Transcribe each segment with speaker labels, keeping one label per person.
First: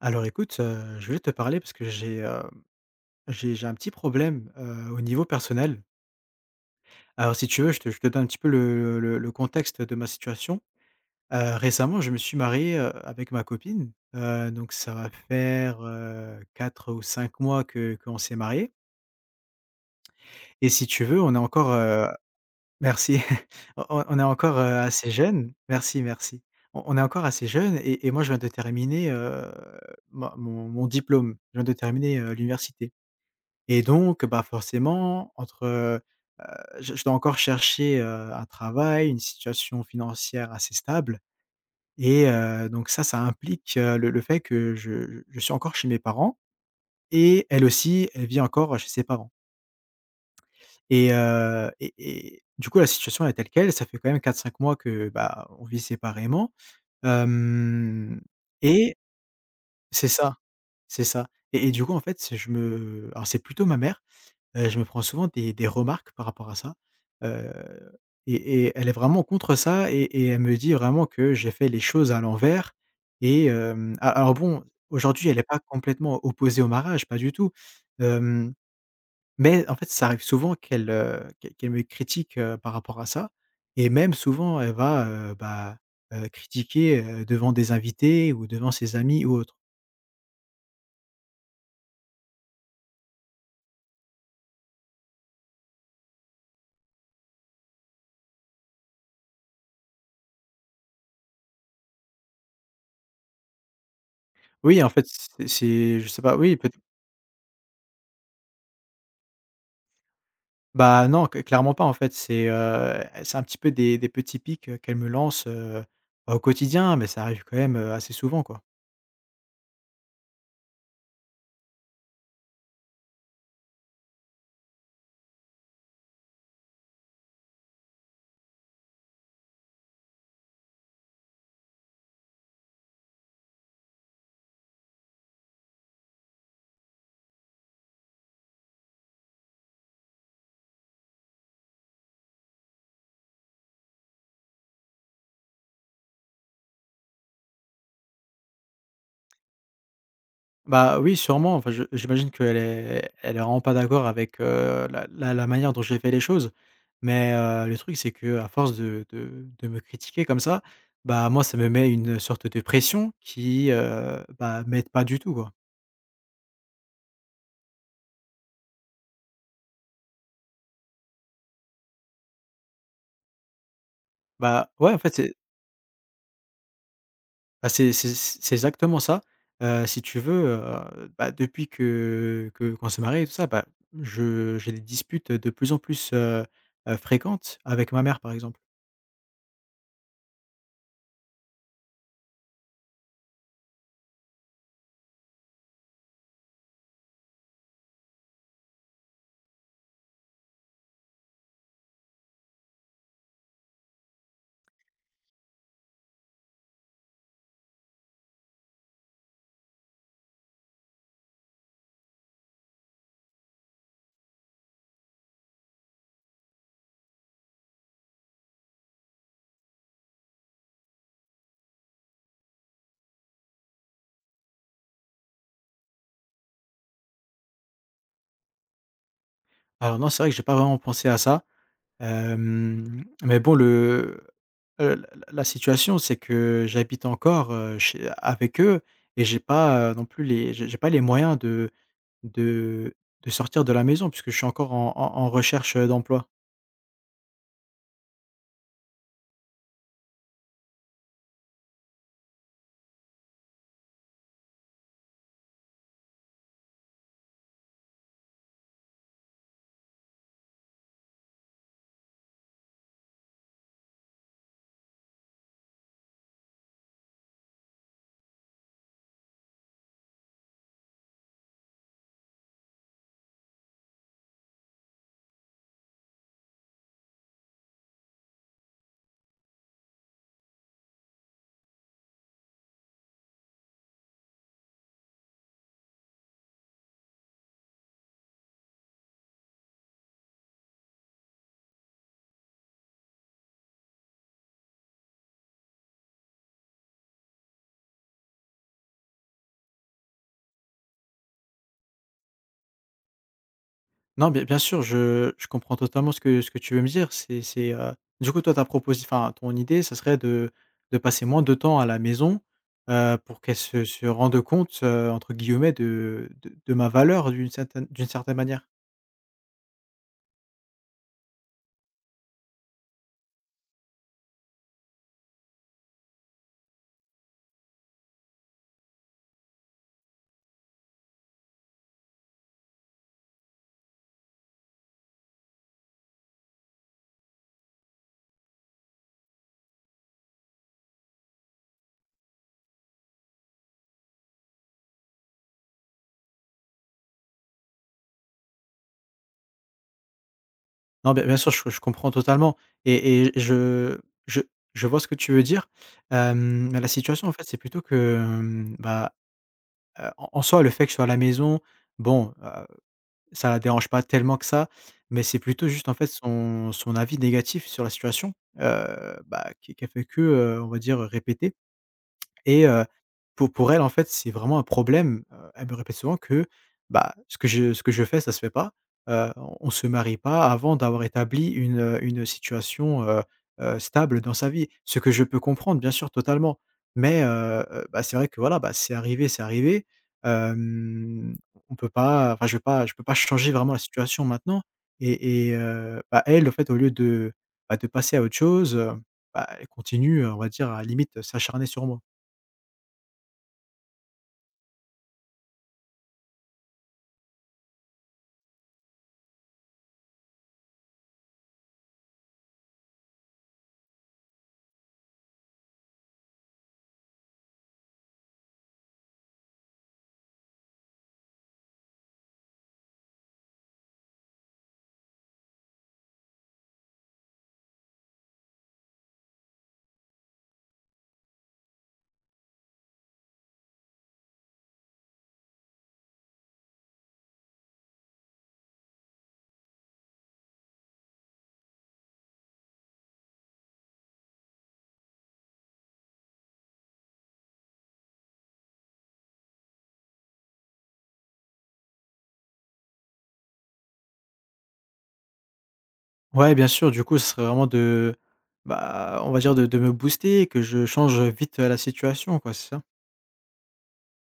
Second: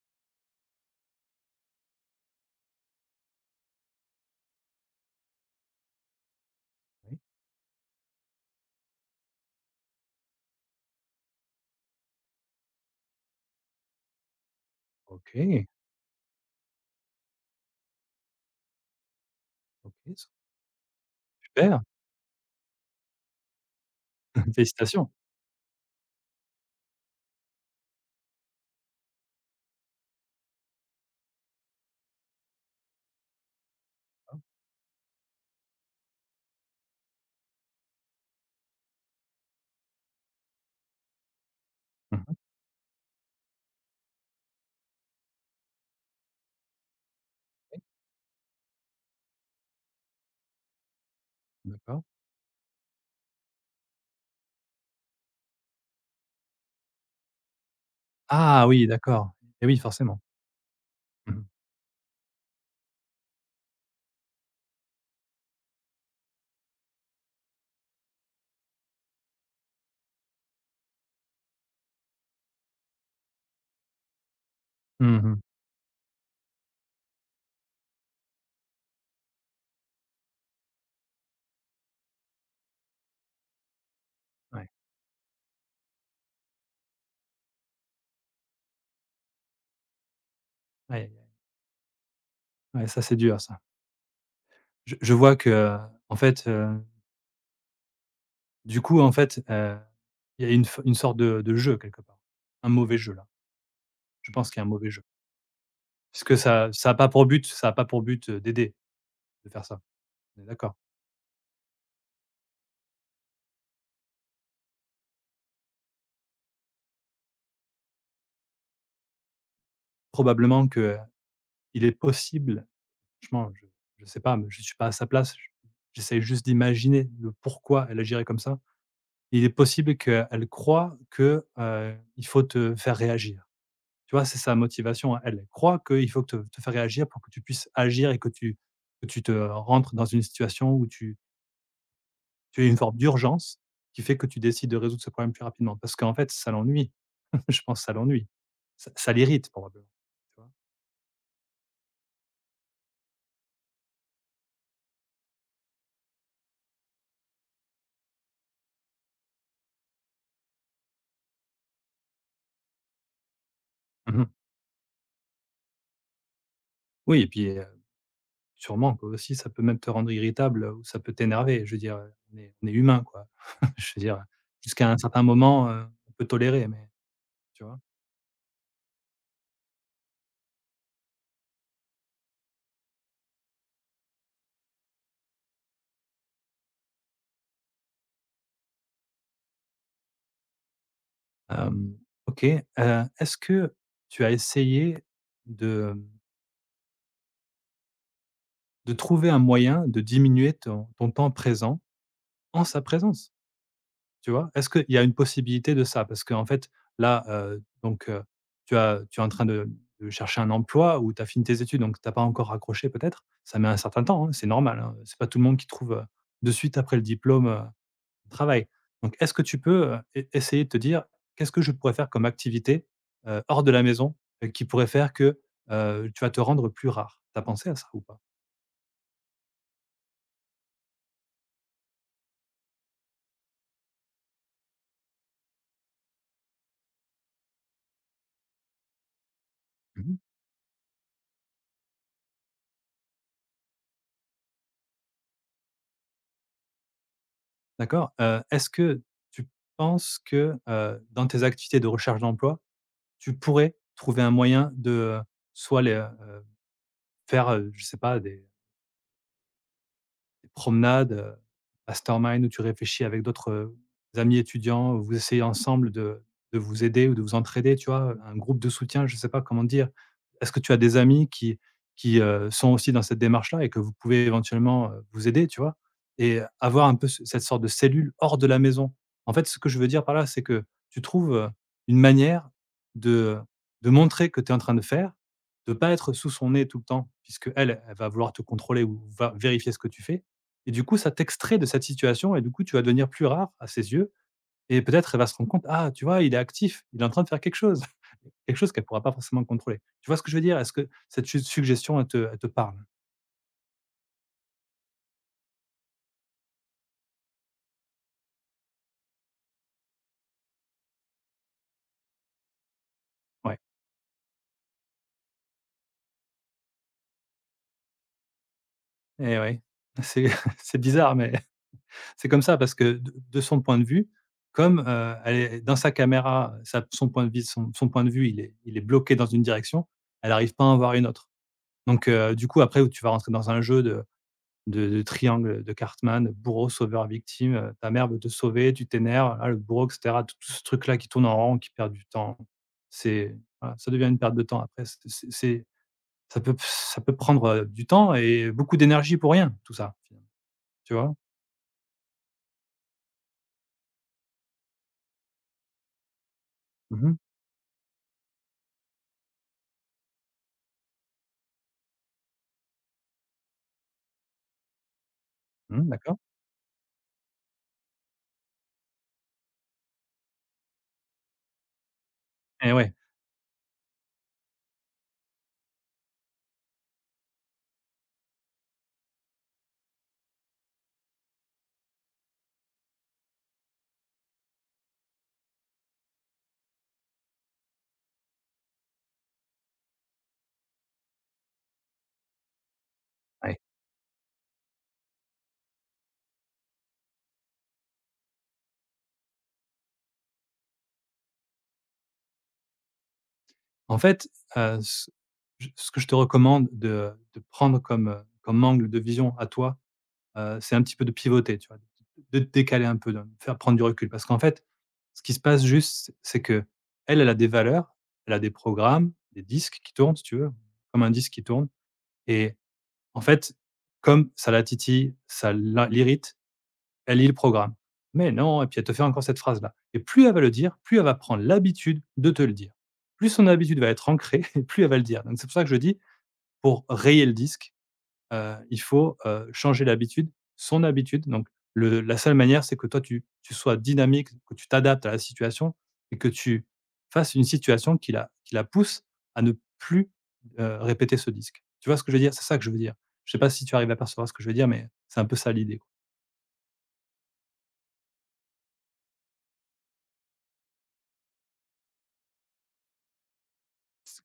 Speaker 1: Alors écoute, je voulais te parler parce que j'ai un petit problème, au niveau personnel.
Speaker 2: Oui,
Speaker 1: Alors si tu veux, je te donne un petit peu le contexte de ma situation. Récemment, je me suis marié, avec ma copine, donc ça va
Speaker 2: OK,
Speaker 1: faire, 4 ou 5 mois que qu'on s'est marié.
Speaker 2: OK,
Speaker 1: Et si tu veux, on est encore,
Speaker 2: super,
Speaker 1: merci, on est encore,
Speaker 2: félicitations.
Speaker 1: assez jeune. Merci, merci. On est encore assez jeune. Et moi je viens de terminer, ma mon mon diplôme. Je viens de terminer, l'université. Et donc, bah, forcément, entre, je dois encore chercher, un travail, une situation financière assez stable.
Speaker 2: Mmh mh,
Speaker 1: Donc ça implique, le fait que je suis encore chez mes parents, et elle aussi, elle vit encore chez ses parents.
Speaker 2: d'accord.
Speaker 1: Du coup, la situation est telle quelle. Ça fait quand même quatre cinq mois que, bah, on vit séparément, hem
Speaker 2: Ah oui,
Speaker 1: et
Speaker 2: d'accord et oui,
Speaker 1: c'est
Speaker 2: forcément.
Speaker 1: ça, c'est ça.
Speaker 2: Mmh mh.
Speaker 1: Et du coup, en fait, c'est- je me alors c'est plutôt ma mère. Je me prends souvent des remarques par rapport à ça, heu et elle est vraiment contre ça et elle me dit vraiment que j'ai fait les choses à l'envers. Et hem, a alors Bon,
Speaker 2: Mmh
Speaker 1: aujourd'hui, elle
Speaker 2: mh.
Speaker 1: est pas complètement opposée au mariage, pas du tout, hem, mais en fait, ça arrive souvent qu'elle, qu'elle me critique, par rapport à ça. Et même souvent
Speaker 2: Ouais.
Speaker 1: elle va, bah, critiquer, devant des invités ou devant ses amis ou autres.
Speaker 2: Aïe, aïe, aïe. Ouais, ça, c'est dur ça. Je vois que, en fait, du coup, en fait, il y a une sorte de jeu quelque part. Un mauvais jeu là. Je pense qu'il y a un
Speaker 1: Oui, en
Speaker 2: mauvais jeu.
Speaker 1: fait, c'est je sais
Speaker 2: Puisque
Speaker 1: pas, oui
Speaker 2: ça
Speaker 1: peut
Speaker 2: ça a pas pour but d'aider, de faire ça. On est d'accord?
Speaker 1: Bah, non, cl clairement pas. En fait, c'est un petit peu des petits pics, qu'elle me lance, au quotidien, mais ça arrive quand même, assez souvent, quoi.
Speaker 2: Probablement qu'il est possible. Franchement, je sais pas, mais je suis pas à sa place. J'essaie juste d'imaginer le pourquoi elle agirait comme ça. Il est possible qu'elle croit que, il faut te faire réagir. Tu vois? C'est sa motivation à elle. Elle croit qu'il faut te faire réagir pour que tu puisses agir et que tu te rentres dans une situation où tu aies une forme d'urgence qui fait que tu décides de résoudre ce problème plus rapidement. Parce qu'en fait, ça l'ennuie. Je pense que ça l'ennuie. Ça l'irrite probablement, tu vois?
Speaker 1: Bah, oui, sûrement, enfin, je j'imagine qu'elle est elle est vraiment pas d'accord avec, la manière dont j'ai fait les choses, mais le truc c'est que à force de me critiquer comme ça, bah, moi ça me met une sorte de pression qui,
Speaker 2: Mmh.
Speaker 1: bah, m'aide pas du tout, quoi.
Speaker 2: Oui et puis, sûrement, quoi, aussi, ça peut même te rendre irritable, ou ça peut t'énerver. Je veux dire, on est humain, quoi. Je veux dire,
Speaker 1: Bah,
Speaker 2: jusqu'à
Speaker 1: ouais,
Speaker 2: un
Speaker 1: en fait,
Speaker 2: certain
Speaker 1: c'est
Speaker 2: moment, on peut tolérer, mais tu
Speaker 1: Ah,
Speaker 2: vois?
Speaker 1: c'est exactement ça. Si tu veux, bah, depuis que qu'on s'est mariés et tout ça, bah, je j'ai des disputes de plus en plus, fréquentes avec ma mère, par exemple.
Speaker 2: Hem, OK, est-ce que tu as essayé de, de trouver un moyen de diminuer ton temps présent en sa présence? Tu vois? Est-ce qu'il y a une possibilité de ça? Parce qu'en fait, là, donc tu es en train de chercher un emploi ou tu as fini tes études, donc tu as pas encore raccroché peut-être. Ça met un certain temps, hein, c'est normal, hein. C'est pas tout le monde qui trouve, de suite après le diplôme, un travail. Donc est-ce que tu peux, e essayer de te dire : « Qu'est-ce que je pourrais faire comme activité, hors de la maison, qui pourrait faire que, tu vas te rendre plus rare ? » Tu as pensé à ça ou pas?
Speaker 1: Alors non, c'est vrai que j'ai pas vraiment pensé à ça, mais bon le, la la situation c'est que j'habite encore, chez avec eux et j'ai pas, non
Speaker 2: Mmh.
Speaker 1: plus les j'ai pas les moyens de de sortir de la maison puisque je suis encore en recherche d'emploi.
Speaker 2: D'accord? Est-ce que tu penses que, dans tes activités de recherche d'emploi, tu pourrais trouver un moyen de, heu, soit les, faire, je sais pas des promenades, mastermind où tu réfléchis avec d'autres, amis étudiants, où vous essayez ensemble de vous aider ou de vous entraider, tu vois? Un groupe de soutien, je ne sais pas comment dire. Est-ce que tu as des amis qui, sont aussi dans cette démarche-là et que vous pouvez éventuellement, vous aider, tu vois? Et avoir un peu ce cette sorte de cellule hors de la maison. En fait, ce que je veux dire par là, c'est que tu trouves, une manière de de montrer que tu es en train de faire, de pas être sous son nez tout le temps puisque elle va vouloir te contrôler ou va vérifier ce que tu fais. Et du coup, ça t'extrait de cette situation et du coup, tu vas devenir plus rare à ses yeux et peut-être elle va se rendre compte : « Ah, tu vois, il est actif, il est en train de faire quelque chose », quelque chose qu'elle pourra pas forcément contrôler. Tu vois ce que je veux dire? Est-ce que cette su suggestion, elle te parle?
Speaker 1: Non, bien bien sûr, je comprends totalement ce que tu veux me dire. Du coup, toi, ton idée, ça serait de passer moins de temps à la maison, pour
Speaker 2: Ouais
Speaker 1: qu'elle se rende compte, entre guillemets, de ma valeur d'une certaine manière?
Speaker 2: et ouais. C'est c'est bizarre, mais c'est comme ça parce que de son point de vue, comme, elle est dans sa caméra, sa son point de vue son son point de vue, il est bloqué dans une direction, elle n'arrive pas à en voir une autre. Donc du coup, après où tu vas rentrer dans un jeu de triangle de Cartman, bourreau, sauveur, victime, ta mère veut te sauver, tu t'énerves, ah, le bourreau et cetera, tout ce truc-là qui tourne en rond, qui perd du temps. C'est Voilà, ça devient une perte de temps après, c'est ça peut prendre, du temps et beaucoup d'énergie pour rien, tout ça, tu vois?
Speaker 1: Non, bien bien sûr, je comprends totalement et je je vois ce que tu veux dire. Mais la
Speaker 2: Mmh mh.
Speaker 1: situation, en fait, c'est plutôt que, bah, en soi, le fait que je sois à la maison, bon, euh, ça la dérange pas tellement que ça, mais c'est plutôt juste,
Speaker 2: Mmh,
Speaker 1: en fait,
Speaker 2: d'accord
Speaker 1: son avis négatif sur la situation, bah, qui qu'elle fait que, on va dire, répéter. Et
Speaker 2: et
Speaker 1: heu,
Speaker 2: ouais,
Speaker 1: pour elle, en fait, c'est vraiment un problème. Elle me répète souvent que, bah, ce que je fais, ça se fait pas. Heu, on ne se marie pas avant d'avoir établi une situation, stable dans sa vie. Ce que je peux comprendre, bien sûr, totalement. Bah, c'est vrai que, voilà, bah, c'est arrivé, c'est arrivé. Hem, on peut pas je peux pas changer
Speaker 2: ouais.
Speaker 1: vraiment la situation maintenant. Bah, elle, en fait, au lieu de, bah, de passer à autre chose, bah, elle continue, on va dire, à la limite s'acharner sur moi.
Speaker 2: En fait, heu, ce ce que je te recommande de prendre comme, comme angle de vision à toi. C'est un petit peu de pivoter, tu vois? De te décaler un peu, de faire prendre du recul. Parce qu'en fait, ce qui se passe juste, c'est qu'elle, elle a des valeurs, elle a des programmes, des disques qui tournent, si tu veux, comme un disque qui tourne et en fait, comme ça la titille, ça la l'irrite, elle lit le programme. « Mais non » et puis elle te fait encore cette phrase-là et plus elle va le dire, plus elle va prendre l'habitude de te le dire. Plus son habitude va être ancrée et plus elle va le dire. Donc c'est pour ça que je dis, pour rayer le disque, il faut, changer l'habitude, son habitude. Donc le la seule manière, c'est que toi, tu sois dynamique, que tu t'adaptes à la situation et que tu fasses une situation qui la pousse à ne plus, répéter ce disque. Tu vois ce que je veux dire? C'est ça que je veux dire. Je sais pas si tu arrives à percevoir ce que je veux dire, mais c'est un peu ça l'idée, quoi.
Speaker 1: Ouais, bien sûr, du coup, ce serait vraiment de on va dire de me booster et que je change vite, la situation, quoi, c'est ça?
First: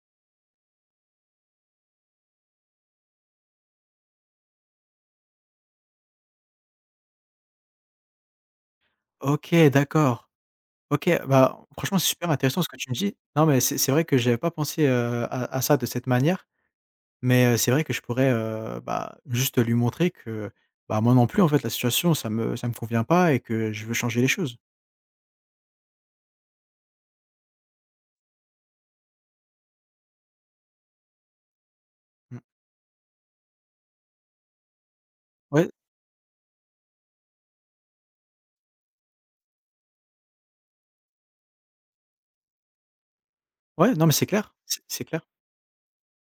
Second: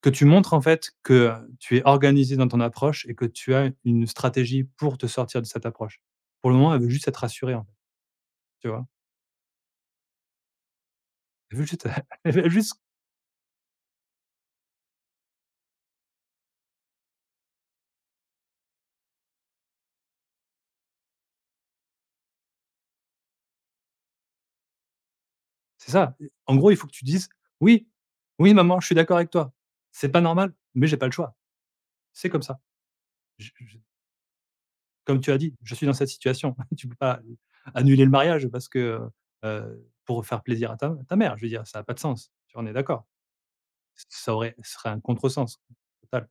Speaker 2: Que tu montres, en fait, que tu es organisé dans ton approche et que tu as une stratégie pour te sortir de cette approche. Pour le moment, elle veut juste être rassurée, en fait, tu vois?
Speaker 1: OK, d'accord. OK,
Speaker 2: Elle
Speaker 1: bah,
Speaker 2: veut juste
Speaker 1: franchement, c'est super
Speaker 2: elle veut
Speaker 1: intéressant ce que
Speaker 2: juste.
Speaker 1: tu me dis. Non, mais c'est vrai que j'avais pas pensé, à ça de cette manière, mais c'est vrai que je pourrais, bah, juste lui montrer que, bah, moi non plus, en fait, la situation, ça me convient pas et que je veux changer les choses.
Speaker 2: C'est ça. En gros, il faut que tu dises : « Oui, oui maman, je suis d'accord avec toi. C'est pas normal, mais j'ai pas le choix. C'est
Speaker 1: Mmh.
Speaker 2: comme ça. Je Comme tu as dit,
Speaker 1: Ouais,
Speaker 2: je suis dans cette situation ». Tu peux pas annuler le mariage parce que, pour faire plaisir à ta mère. Je veux dire, ça a pas de sens. Tu en es d'accord?
Speaker 1: ouais, non, mais c'est
Speaker 2: ça aurait
Speaker 1: clair,
Speaker 2: ce serait un
Speaker 1: c'est clair.
Speaker 2: contresens total.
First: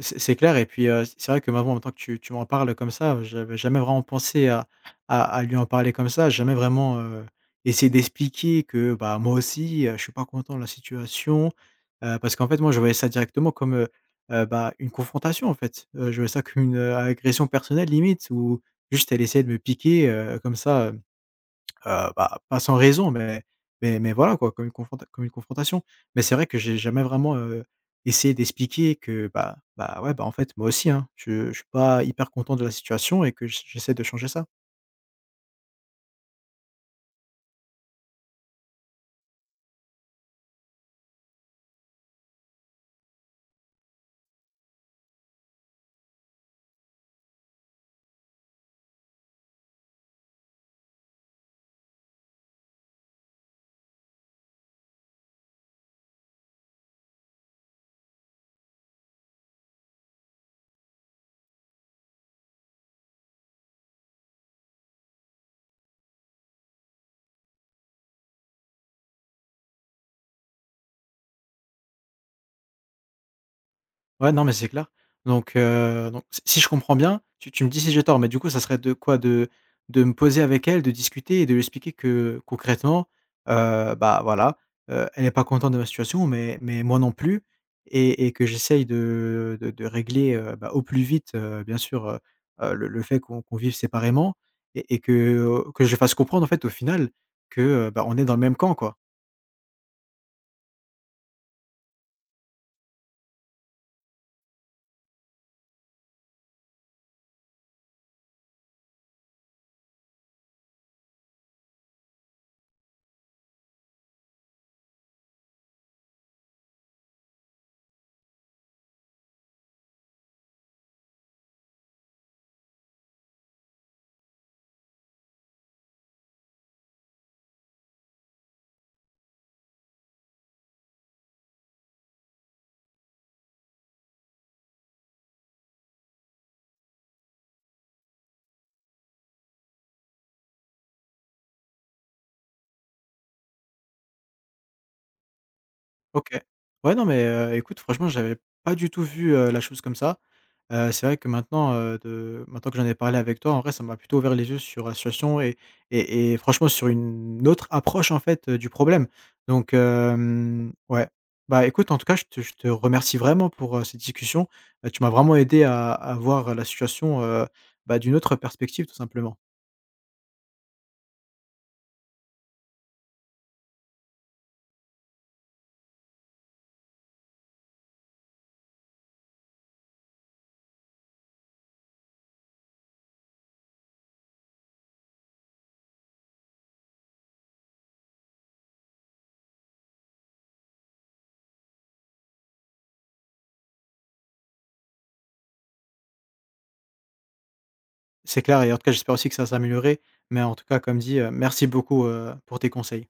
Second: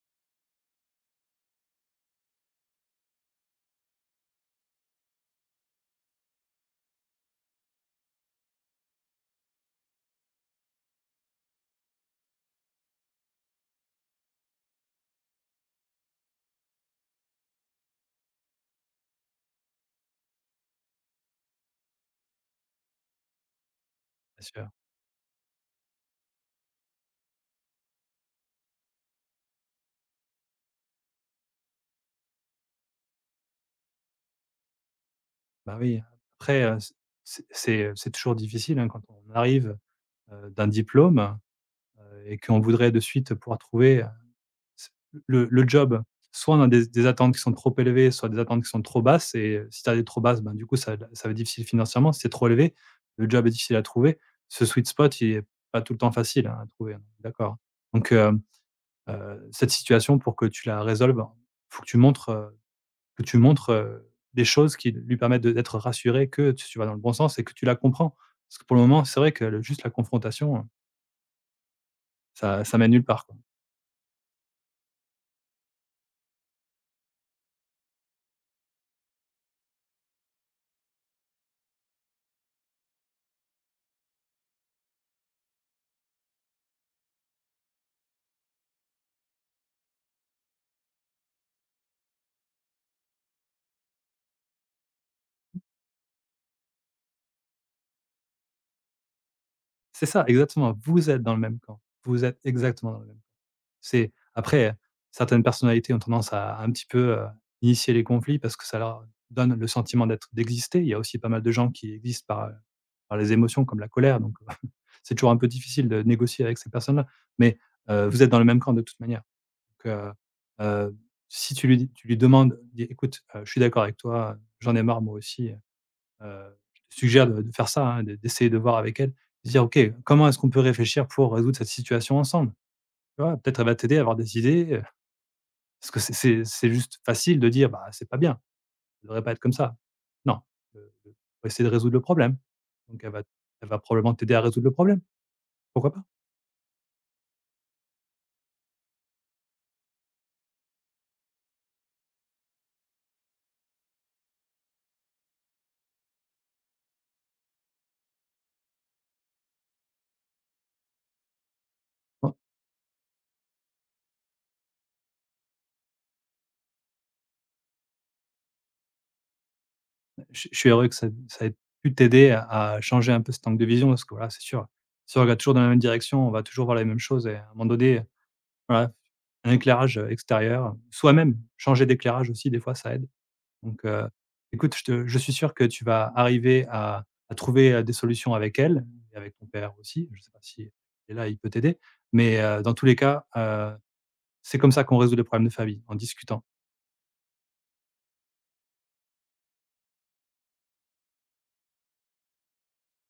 Speaker 1: C'est clair et puis, c'est vrai que maintenant que tu m'en parles comme ça, j'avais jamais vraiment pensé à à lui en parler comme ça. Jamais vraiment, essayé d'expliquer que, bah, moi aussi, je suis pas content de la situation, parce qu'en fait, moi, je voyais ça directement comme, bah, une confrontation, en fait. Je voyais ça comme une, agression personnelle limite, où juste elle essayait de me piquer, comme ça, bah, pas sans raison, mais voilà
Speaker 2: Bien
Speaker 1: quoi, comme
Speaker 2: sûr.
Speaker 1: une confronta comme une confrontation. Mais c'est vrai que j'ai jamais vraiment, essayé d'expliquer que, bah, ouais, bah, en fait, moi aussi, hein, je suis pas hyper content de la situation et que j'essaie de changer ça.
Speaker 2: Bah, oui. Après, c'est toujours difficile, hein, quand on arrive, d'un diplôme, et qu'on voudrait de suite pouvoir trouver le job, soit on a des attentes qui sont trop élevées, soit des attentes qui sont trop basses et si tu as des trop basses, ben, du coup, ça va être difficile financièrement. Si c'est trop élevé, le job est difficile à trouver. Ce sweet spot, il est pas tout le temps facile, hein, à trouver, d'accord. Donc cette situation pour que tu la résolves, il faut que tu montres, des choses qui lui permettent de d'être rassuré que tu vas dans le bon sens et que tu la comprends. Parce que pour le moment, c'est vrai que le juste la confrontation, ça mène nulle part, quoi.
Speaker 1: Ouais, non, mais c'est clair. Donc, si je comprends bien, tu me dis si j'ai tort, mais du coup, ça serait de quoi? De me poser avec elle, de discuter et de lui expliquer que concrètement, bah, voilà, elle n'est pas contente de ma situation, mais moi non plus, et que j'essaye de régler, bah, au plus vite, bien sûr, le fait qu'on vive séparément, et que, je fasse comprendre, en fait, au final que, bah, on est dans le même camp, quoi.
Speaker 2: C'est ça, exactement, vous êtes dans le même camp. Vous êtes exactement dans le même. C'est après, certaines personnalités ont tendance à un petit peu, initier les conflits parce que ça leur donne le sentiment d'exister. Il y a aussi pas mal de gens qui existent par les émotions comme la colère, donc c'est toujours un peu difficile de négocier avec ces personnes-là. Mais vous êtes dans le même camp de toute manière. Donc heu, si tu lui demandes, dis : « Écoute, je suis d'accord avec toi, j'en ai marre moi aussi, je te suggère de faire ça, hein », de d'essayer de voir avec elle, de dire : « OK, comment est-ce qu'on peut réfléchir pour résoudre cette situation ensemble ? » tu vois? Peut-être elle va t'aider à avoir des idées, parce que c'est juste facile de dire : « Bah, c'est pas bien, ça devrait pas être comme ça ». Non, heu, heu, faut essayer de résoudre le problème. Donc elle va probablement t'aider à résoudre le problème, pourquoi pas?
Speaker 1: OK. Ouais, non, mais écoute, franchement, j'avais pas du tout vu, la chose comme ça. C'est vrai que maintenant que j'en ai parlé avec toi, en vrai, ça m'a plutôt ouvert les yeux sur la situation, et franchement sur une autre approche, en fait, du problème. Ouais. Bah, écoute, en tout cas,
Speaker 2: Bon,
Speaker 1: je te remercie vraiment pour, cette discussion. Tu m'as vraiment aidé à voir la situation, bah, d'une autre perspective, tout simplement.
Speaker 2: je suis heureux que ça ait pu t'aider à changer un peu cet angle de vision parce que, voilà, c'est sûr, si on regarde toujours dans la même direction, on va toujours voir les mêmes choses et à un moment donné, voilà, un éclairage, extérieur, soi-même, changer d'éclairage aussi, des fois, ça aide. Donc, écoute, je suis sûr que tu vas arriver à trouver, des solutions avec elle et avec ton père aussi. Je ne sais pas si il est là, il peut t'aider. Mais, dans tous les cas, c'est comme ça qu'on résout les problèmes de famille, en discutant.
Speaker 1: C'est clair, et en tout cas, j'espère aussi que ça va s'améliorer, mais en tout cas, comme dit, merci beaucoup, pour tes conseils.